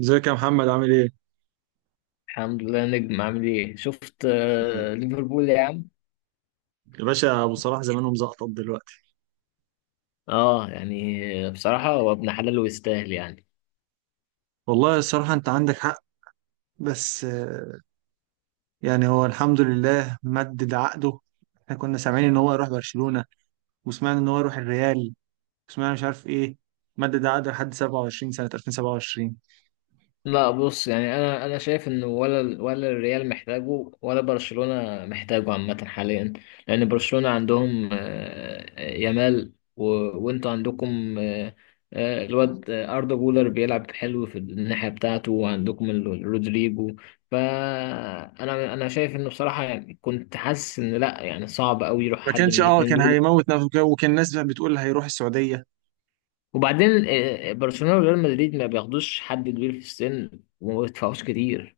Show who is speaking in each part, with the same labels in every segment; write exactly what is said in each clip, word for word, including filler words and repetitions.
Speaker 1: ازيك يا محمد؟ عامل ايه؟
Speaker 2: الحمد لله نجم، عامل ايه؟ شفت آه، ليفربول يا عم.
Speaker 1: يا باشا، ابو صلاح زمانه مزقطط دلوقتي.
Speaker 2: اه يعني بصراحة هو ابن حلال ويستاهل يعني.
Speaker 1: والله الصراحة انت عندك حق، بس آه، يعني هو الحمد لله مدد عقده. احنا كنا سامعين ان هو يروح برشلونة، وسمعنا ان هو يروح الريال، وسمعنا مش عارف ايه. مدد عقده لحد سبعة وعشرين سنة، ألفين وسبعة وعشرين.
Speaker 2: لا بص، يعني انا انا شايف انه ولا ال- ولا الريال محتاجه ولا برشلونة محتاجه عامة حاليا. لان برشلونة عندهم آه، آه، يامال و... وانتوا عندكم آه، آه، الواد آه، اردا جولر بيلعب حلو في الناحية بتاعته، وعندكم ال- رودريجو. فانا انا شايف انه بصراحة يعني كنت حاسس ان لا، يعني صعب قوي يروح
Speaker 1: ما
Speaker 2: حد من
Speaker 1: كانش اه
Speaker 2: الاتنين
Speaker 1: كان
Speaker 2: دول.
Speaker 1: هيموت نفسه كده، وكان الناس بتقول هيروح السعودية.
Speaker 2: وبعدين آه، آه، برشلونة وريال مدريد ما بياخدوش حد كبير في السن وما بيدفعوش كتير.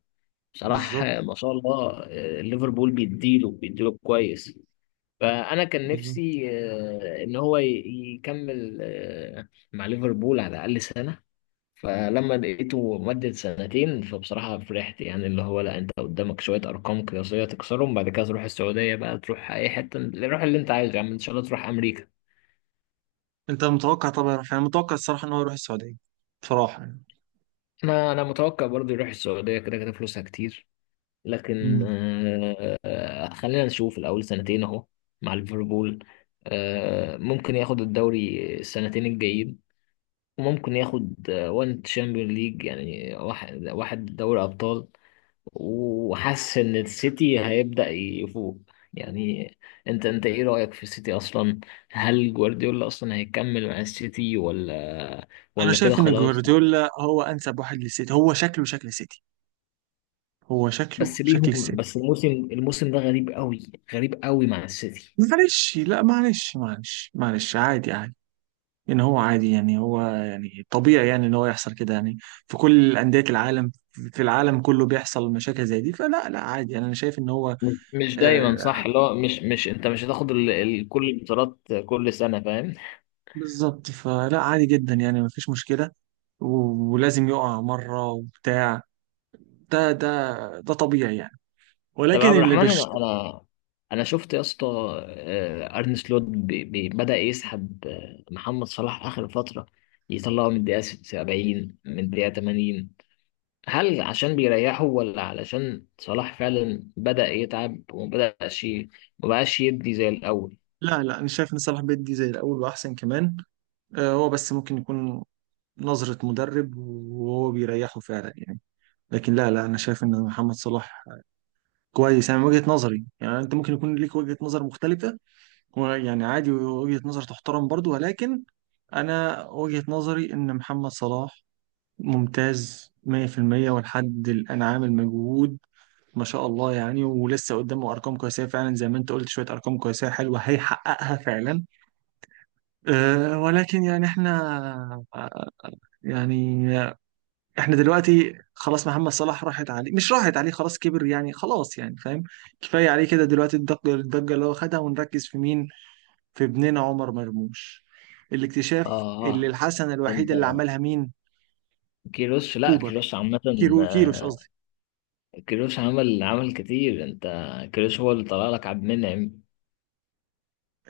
Speaker 2: بصراحة
Speaker 1: بالظبط،
Speaker 2: ما شاء الله آه، ليفربول بيديله بيديله كويس. فأنا كان
Speaker 1: بالظبط.
Speaker 2: نفسي آه، إن هو ي- يكمل آه، مع ليفربول على الأقل سنة. فلما لقيته مدد سنتين فبصراحة فرحت، يعني اللي هو لا، أنت قدامك شوية أرقام قياسية تكسرهم، بعد كده تروح السعودية بقى، تروح أي حتة، روح اللي أنت عايزه يا عم، إن شاء الله تروح أمريكا.
Speaker 1: انت متوقع طبعا يروح فين؟ انا متوقع الصراحة ان هو يروح السعودية، بصراحة يعني.
Speaker 2: أنا أنا متوقع برضه يروح السعودية، كده كده فلوسها كتير. لكن
Speaker 1: مم.
Speaker 2: آه، آه، خلينا نشوف الأول سنتين أهو مع ليفربول. آه، ممكن ياخد الدوري السنتين الجايين، وممكن ياخد آه، وان تشامبيون ليج يعني، واحد واحد، دوري أبطال. وحاسس إن السيتي هيبدأ يفوق. يعني انت انت ايه رأيك في السيتي اصلا؟ هل جوارديولا اصلا هيكمل مع السيتي، ولا
Speaker 1: انا
Speaker 2: ولا كده
Speaker 1: شايف ان
Speaker 2: خلاص؟
Speaker 1: جوارديولا هو انسب واحد للسيتي. هو شكله شكل سيتي، هو شكله
Speaker 2: بس
Speaker 1: شكل
Speaker 2: ليهم،
Speaker 1: السيتي.
Speaker 2: بس الموسم الموسم ده غريب قوي، غريب قوي مع السيتي.
Speaker 1: معلش، لا معلش معلش معلش، عادي عادي. ان هو عادي، يعني هو يعني طبيعي يعني ان هو يحصل كده يعني. في كل انديه العالم، في العالم كله، بيحصل مشاكل زي دي، فلا لا عادي يعني. انا شايف ان هو
Speaker 2: مش مش
Speaker 1: آه
Speaker 2: دايما صح، اللي هو مش مش انت مش هتاخد ال... ال... كل البطولات كل سنه، فاهم.
Speaker 1: بالظبط، فلا عادي جدا يعني مفيش مشكله. و- ولازم يقع مره وبتاع. ده ده ده طبيعي يعني.
Speaker 2: طب يا
Speaker 1: ولكن
Speaker 2: عبد
Speaker 1: اللي
Speaker 2: الرحمن،
Speaker 1: بش،
Speaker 2: انا انا انا شفت يا اسطى آه، ارن سلوت بي... بي... بدا يسحب آه، محمد صلاح اخر فتره، يطلعه من الدقيقه سبعين، من الدقيقه تمانين. هل عشان بيريحه، ولا علشان صلاح فعلا بدا يتعب ومبداش ي- مبقاش يدي زي الاول؟
Speaker 1: لا لا انا شايف ان صلاح بدري زي الاول واحسن كمان. آه، هو بس ممكن يكون نظرة مدرب وهو بيريحه فعلا يعني. لكن لا لا انا شايف ان محمد صلاح كويس، يعني من وجهة نظري. يعني انت ممكن يكون ليك وجهة نظر مختلفة، ويعني عادي، وجهة نظر تحترم برضو، ولكن انا وجهة نظري ان محمد صلاح ممتاز مية في المية، ولحد الان عامل مجهود ما شاء الله يعني. ولسه قدامه ارقام قياسيه فعلا، زي ما انت قلت، شويه ارقام قياسيه حلوه هيحققها فعلا. أه، ولكن يعني احنا، يعني احنا دلوقتي خلاص محمد صلاح راحت عليه، مش راحت عليه، خلاص كبر يعني، خلاص يعني فاهم. كفاية عليه كده دلوقتي، الضجة الضجة اللي هو خدها، ونركز في مين؟ في ابننا عمر مرموش،
Speaker 2: اه
Speaker 1: الاكتشاف، اللي
Speaker 2: آه،
Speaker 1: الحسنة
Speaker 2: انت
Speaker 1: الوحيدة اللي عملها مين؟
Speaker 2: كيروش، لا
Speaker 1: كوبر.
Speaker 2: كيروش عامه.
Speaker 1: كيرو كيروش
Speaker 2: آه،
Speaker 1: قصدي.
Speaker 2: كيروش عمل عمل كتير، انت. كيروش هو اللي طلع لك عبد المنعم.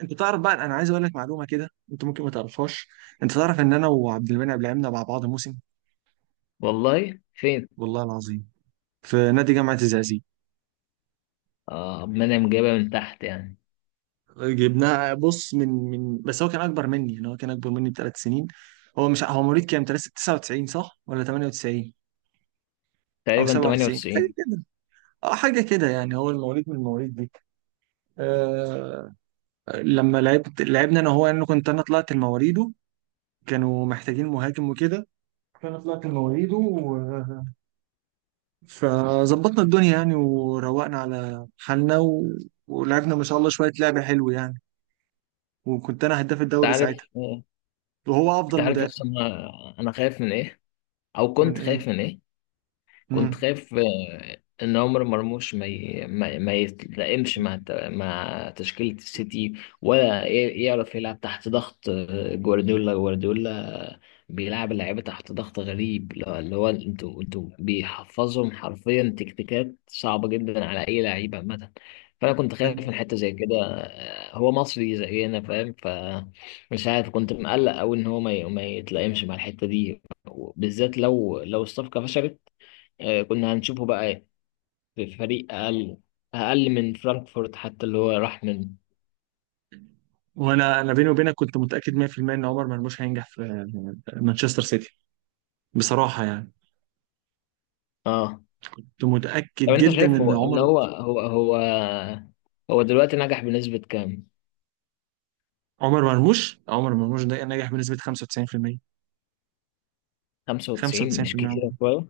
Speaker 1: انت تعرف بقى، انا عايز اقول لك معلومة كده انت ممكن ما تعرفهاش. انت تعرف ان انا وعبد المنعم لعبنا مع بعض موسم؟
Speaker 2: والله؟ فين؟
Speaker 1: والله العظيم، في نادي جامعة الزقازيق.
Speaker 2: اه، عبد المنعم جايبها من تحت يعني.
Speaker 1: جبناه، بص، من من بس هو كان اكبر مني، يعني هو كان اكبر مني بثلاث سنين. هو مش، هو مواليد كام؟ تسعة وتسعين صح، ولا ثمانية وتسعين او
Speaker 2: تقريبا
Speaker 1: سبعة وتسعين حاجه
Speaker 2: تمانية وتسعين.
Speaker 1: كده. اه حاجه كده يعني، هو المواليد من المواليد دي. آه، لما لعبت، لعبنا انا وهو، يعني كنت انا طلعت المواليده، كانوا محتاجين مهاجم وكده، فانا طلعت المواليد و... فظبطنا الدنيا يعني، وروقنا على حالنا و... ولعبنا ما شاء الله شويه لعبه حلوه يعني، وكنت انا هداف
Speaker 2: انت
Speaker 1: الدوري
Speaker 2: عارف،
Speaker 1: ساعتها، وهو
Speaker 2: انت
Speaker 1: افضل
Speaker 2: عارف
Speaker 1: مدافع.
Speaker 2: اصلا انا أنا خايف من ايه، او
Speaker 1: من
Speaker 2: كنت
Speaker 1: ايه؟
Speaker 2: خايف من ايه؟ كنت
Speaker 1: مم.
Speaker 2: خايف آه، ان عمر مرموش ما ي... ما, ما يتلائمش مع الت- مع تشكيلة السيتي، ولا ي- يعرف يلعب تحت ضغط آه، جوارديولا جوارديولا. بيلعب اللعيبة تحت ضغط غريب، لو- اللي هو انتوا انتوا بيحفظهم حرفيا تكتيكات صعبة جدا على اي لعيب عامة. فانا كنت
Speaker 1: أن-
Speaker 2: خايف من حتة زي كده. آه، هو مصري زينا، فاهم، ف مش عارف، كنت مقلق أوي إن هو ما ي- ما يتلائمش مع الحتة دي، بالذات لو لو الصفقة فشلت. آه، كنا هنشوفه بقى إيه؟ في فريق اقل، اقل من فرانكفورت حتى، اللي هو راح منه.
Speaker 1: وانا انا بيني وبينك كنت متاكد مية في المية ان عمر مرموش هينجح في مانشستر سيتي، بصراحه يعني.
Speaker 2: اه.
Speaker 1: كنت
Speaker 2: طب
Speaker 1: متاكد
Speaker 2: انت
Speaker 1: جدا
Speaker 2: شايف
Speaker 1: ان
Speaker 2: هو ان
Speaker 1: عمر،
Speaker 2: هو هو هو هو دلوقتي نجح بنسبة كام؟
Speaker 1: عمر مرموش عمر مرموش ده نجح بنسبه خمسة وتسعين في المية.
Speaker 2: خمسة وتسعين مش
Speaker 1: خمسة وتسعين في المية عمر،
Speaker 2: كتير شوية؟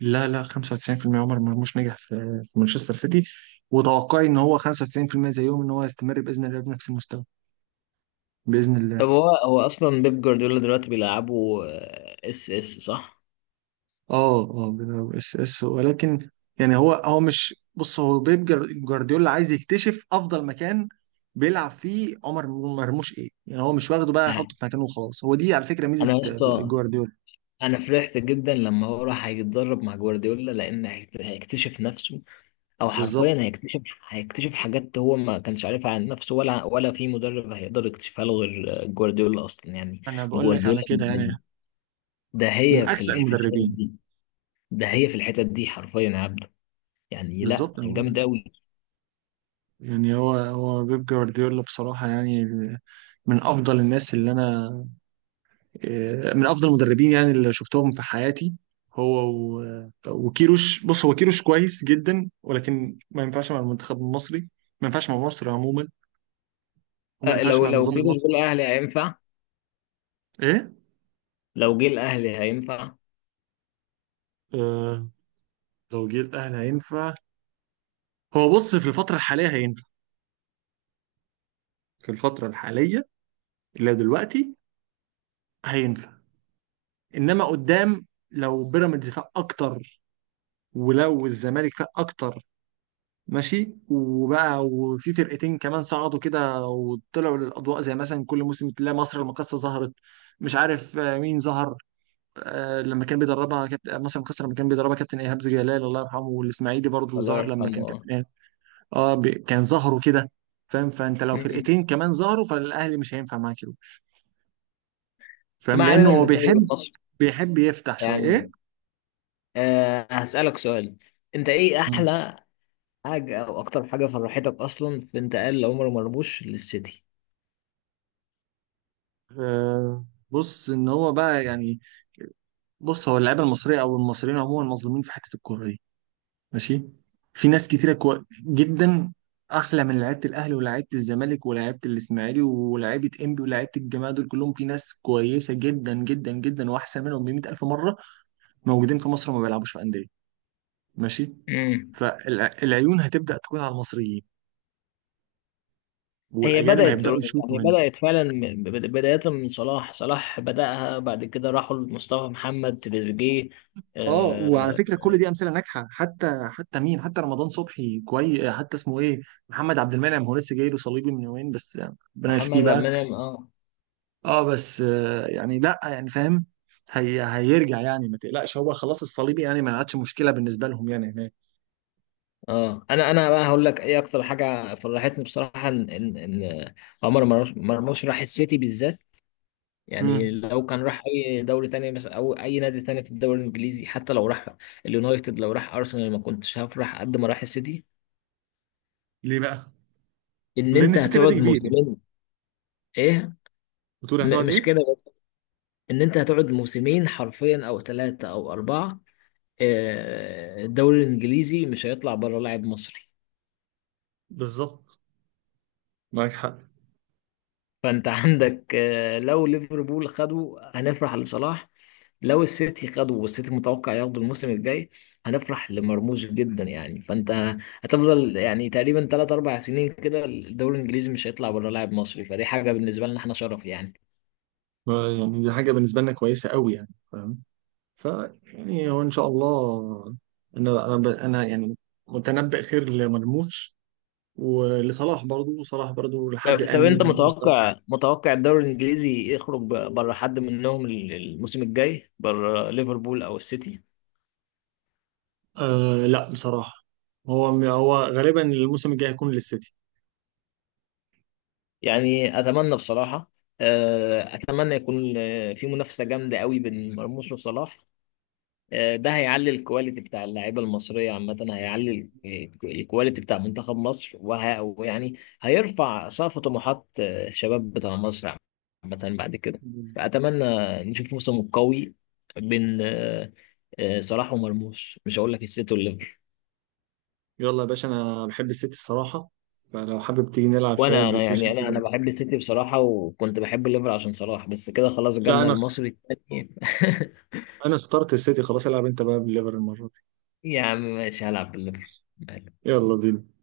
Speaker 1: لا لا، خمسة وتسعين في المية عمر مرموش نجح في في مانشستر سيتي. وتوقعي ان هو خمسة وتسعين في المية زيهم، ان هو يستمر باذن الله بنفس المستوى، باذن
Speaker 2: طب
Speaker 1: الله.
Speaker 2: هو هو اصلا بيب جوارديولا دلوقتي بيلعبوا اس اس صح؟
Speaker 1: اه اه، بيلعب اس اس، ولكن يعني هو هو مش، بص هو بيب جر- جوارديولا عايز يكتشف افضل مكان بيلعب فيه عمر مرموش ايه يعني، هو مش واخده بقى يحطه
Speaker 2: نعم.
Speaker 1: في مكانه وخلاص. هو دي على فكرة ميزة
Speaker 2: انا يا
Speaker 1: آه،
Speaker 2: اسطى،
Speaker 1: جوارديولا.
Speaker 2: انا فرحت جدا لما هو راح هيتدرب مع جوارديولا، لان هيكت- هيكتشف نفسه، او حرفيا
Speaker 1: بالظبط،
Speaker 2: هيكتشف، هيكتشف حاجات هو ما كانش عارفها عن نفسه، ولا ولا في مدرب هيقدر يكتشفها له غير جوارديولا اصلا يعني.
Speaker 1: انا بقول لك
Speaker 2: جوارديولا
Speaker 1: على كده يعني،
Speaker 2: من- ده
Speaker 1: من
Speaker 2: هي في
Speaker 1: اكثر
Speaker 2: ال- في الحتت
Speaker 1: المدربين.
Speaker 2: دي، ده هي في الحتت دي حرفيا يا عبده، يعني لا،
Speaker 1: بالظبط، انا بقول لك.
Speaker 2: جامد قوي.
Speaker 1: يعني هو هو بيب جوارديولا بصراحة يعني، من افضل الناس اللي انا، آه، من افضل المدربين يعني اللي شفتهم في حياتي. هو و- وكيروش. بص، هو كيروش كويس جدا، ولكن ما ينفعش مع المنتخب المصري، ما ينفعش مع مصر عموما، وما
Speaker 2: أه
Speaker 1: ينفعش
Speaker 2: لو
Speaker 1: مع
Speaker 2: لو
Speaker 1: النظام
Speaker 2: كده جه
Speaker 1: المصري.
Speaker 2: الاهلي هينفع.
Speaker 1: ايه؟
Speaker 2: لو جه الاهلي هينفع.
Speaker 1: آه، لو جه الاهلي هينفع. هو بص في الفترة الحالية هينفع، في الفترة الحالية اللي دلوقتي هينفع، انما قدام، لو بيراميدز فاق اكتر، ولو الزمالك فاق اكتر، ماشي، وبقى وفي فرقتين كمان صعدوا كده وطلعوا للأضواء، زي مثلا كل موسم تلاقي مصر المقاصة ظهرت. مش عارف آه، مين ظهر. آه، لما كان بيدربها كابت... آه، مصر المقاصة لما كان بيدربها كابتن إيهاب جلال الله يرحمه، والإسماعيلي برضه
Speaker 2: الله
Speaker 1: ظهر لما كان
Speaker 2: يرحمه، اه.
Speaker 1: كابتن إيهاب. اه، ب... كان ظهروا كده، فاهم. فأنت لو
Speaker 2: أمم.
Speaker 1: فرقتين كمان ظهروا، فالأهلي مش هينفع معاه كده، فاهم،
Speaker 2: ما
Speaker 1: لأنه
Speaker 2: علينا من
Speaker 1: هو
Speaker 2: الدوري
Speaker 1: بيحب
Speaker 2: المصري
Speaker 1: بيحب يفتح شوية إيه.
Speaker 2: يعني. أه هسألك سؤال. انت ايه
Speaker 1: مم.
Speaker 2: احلى حاجة، او اكتر حاجة فرحتك اصلا في انتقال عمر مرموش للسيتي؟
Speaker 1: آه، بص ان هو بقى يعني، بص، هو اللعيبه المصريه او المصريين عموما مظلومين في حته الكوره دي، ماشي. في ناس كتيرة كو... جدا، احلى من لعيبه الاهلي ولاعيبه الزمالك ولاعيبه الاسماعيلي ولاعيبه انبي ولاعيبه الجماعه دول كلهم. في ناس كويسه جدا جدا جدا، واحسن منهم ب مية الف مره، موجودين في مصر وما بيلعبوش في انديه، ماشي.
Speaker 2: مم.
Speaker 1: فالعيون هتبدا تكون على المصريين،
Speaker 2: هي
Speaker 1: والاجانب
Speaker 2: بدأت
Speaker 1: هيبداوا
Speaker 2: يعني،
Speaker 1: يشوفوا هنا.
Speaker 2: بدأت فعلا من- بد- بداية من صلاح، صلاح بدأها، بعد كده راحوا لمصطفى محمد، تريزيجيه،
Speaker 1: اه، وعلى
Speaker 2: آه،
Speaker 1: فكره كل دي امثله ناجحه، حتى حتى مين، حتى رمضان صبحي كويس، حتى اسمه ايه، محمد عبد المنعم. هو لسه جاي له صليبي من يومين بس، ربنا يشفيه
Speaker 2: محمد عبد
Speaker 1: بقى.
Speaker 2: المنعم، اه.
Speaker 1: اه، بس آه، يعني لا يعني فاهم. هي هيرجع يعني، ما تقلقش، هو خلاص الصليبي يعني ما عادش مشكله بالنسبه لهم يعني هناك.
Speaker 2: اه، انا انا بقى هقول لك ايه اكتر حاجه فرحتني بصراحه، ان ان إن عمر مرموش مرموش راح السيتي بالذات. يعني
Speaker 1: امم
Speaker 2: لو كان راح اي دوري تاني مثلا، او اي نادي تاني في الدوري الانجليزي، حتى لو راح اليونايتد، لو راح ارسنال، ما كنتش هفرح قد ما راح السيتي.
Speaker 1: ليه بقى؟
Speaker 2: ان
Speaker 1: لان
Speaker 2: انت
Speaker 1: السيتي
Speaker 2: هتقعد
Speaker 1: نادي كبير يعني.
Speaker 2: موسمين. ايه،
Speaker 1: بتقول
Speaker 2: م-
Speaker 1: هتقعد
Speaker 2: مش
Speaker 1: ايه؟
Speaker 2: كده، ان انت هتقعد موسمين حرفيا، او ثلاثة او اربعة. آه، الدوري الانجليزي مش هيطلع بره لاعب مصري.
Speaker 1: بالظبط، معاك حق.
Speaker 2: فانت عندك آه، لو ليفربول خدوا هنفرح لصلاح، لو السيتي خدوا، والسيتي متوقع ياخدوا الموسم الجاي، هنفرح لمرموش جدا. يعني فانت هتفضل يعني تقريبا تلاتة اربعة سنين كده الدوري الانجليزي مش هيطلع بره لاعب مصري، فدي حاجة بالنسبة لنا احنا شرف يعني.
Speaker 1: ما- يعني دي حاجه بالنسبه لنا كويسه قوي يعني فاهم. ف يعني هو ان شاء الله. انا انا ب- انا يعني متنبئ خير لمرموش، ولصلاح برضو. صلاح برضو لحد
Speaker 2: طب طب
Speaker 1: الان
Speaker 2: انت
Speaker 1: مستوى.
Speaker 2: متوقع، متوقع الدوري الانجليزي يخرج ب- بره حد منهم ال- الموسم الجاي، بره ليفربول او السيتي؟
Speaker 1: آه لا بصراحه، هو هو غالبا الموسم الجاي هيكون للسيتي.
Speaker 2: يعني اتمنى بصراحه. آه، اتمنى يكون آه، في منافسه جامده قوي بين مرموش وصلاح. آه، ده هيعلي الكواليتي بتاع اللعيبه المصريه عامه، هيعلي ال- الكواليتي بتاع منتخب مصر، وه- ويعني هيرفع سقف طموحات آه، الشباب بتاع مصر عامه بعد كده. فاتمنى نشوف موسم قوي بين آه، آه، صلاح ومرموش، مش هقول لك السيتي والليفر.
Speaker 1: يلا يا باشا، انا بحب السيتي الصراحه، فلو حابب تيجي نلعب شويه
Speaker 2: وانا
Speaker 1: بلاي
Speaker 2: انا يعني،
Speaker 1: ستيشن
Speaker 2: انا انا
Speaker 1: كده.
Speaker 2: بحب السيتي بصراحه، وكنت بحب الليفر عشان صلاح، بس كده خلاص
Speaker 1: لا،
Speaker 2: جالنا
Speaker 1: انا
Speaker 2: المصري التاني.
Speaker 1: انا اخترت السيتي خلاص، العب انت بقى بالليفر المره دي.
Speaker 2: يا عم ماشي، هلعب بالليفر.
Speaker 1: يلا بينا.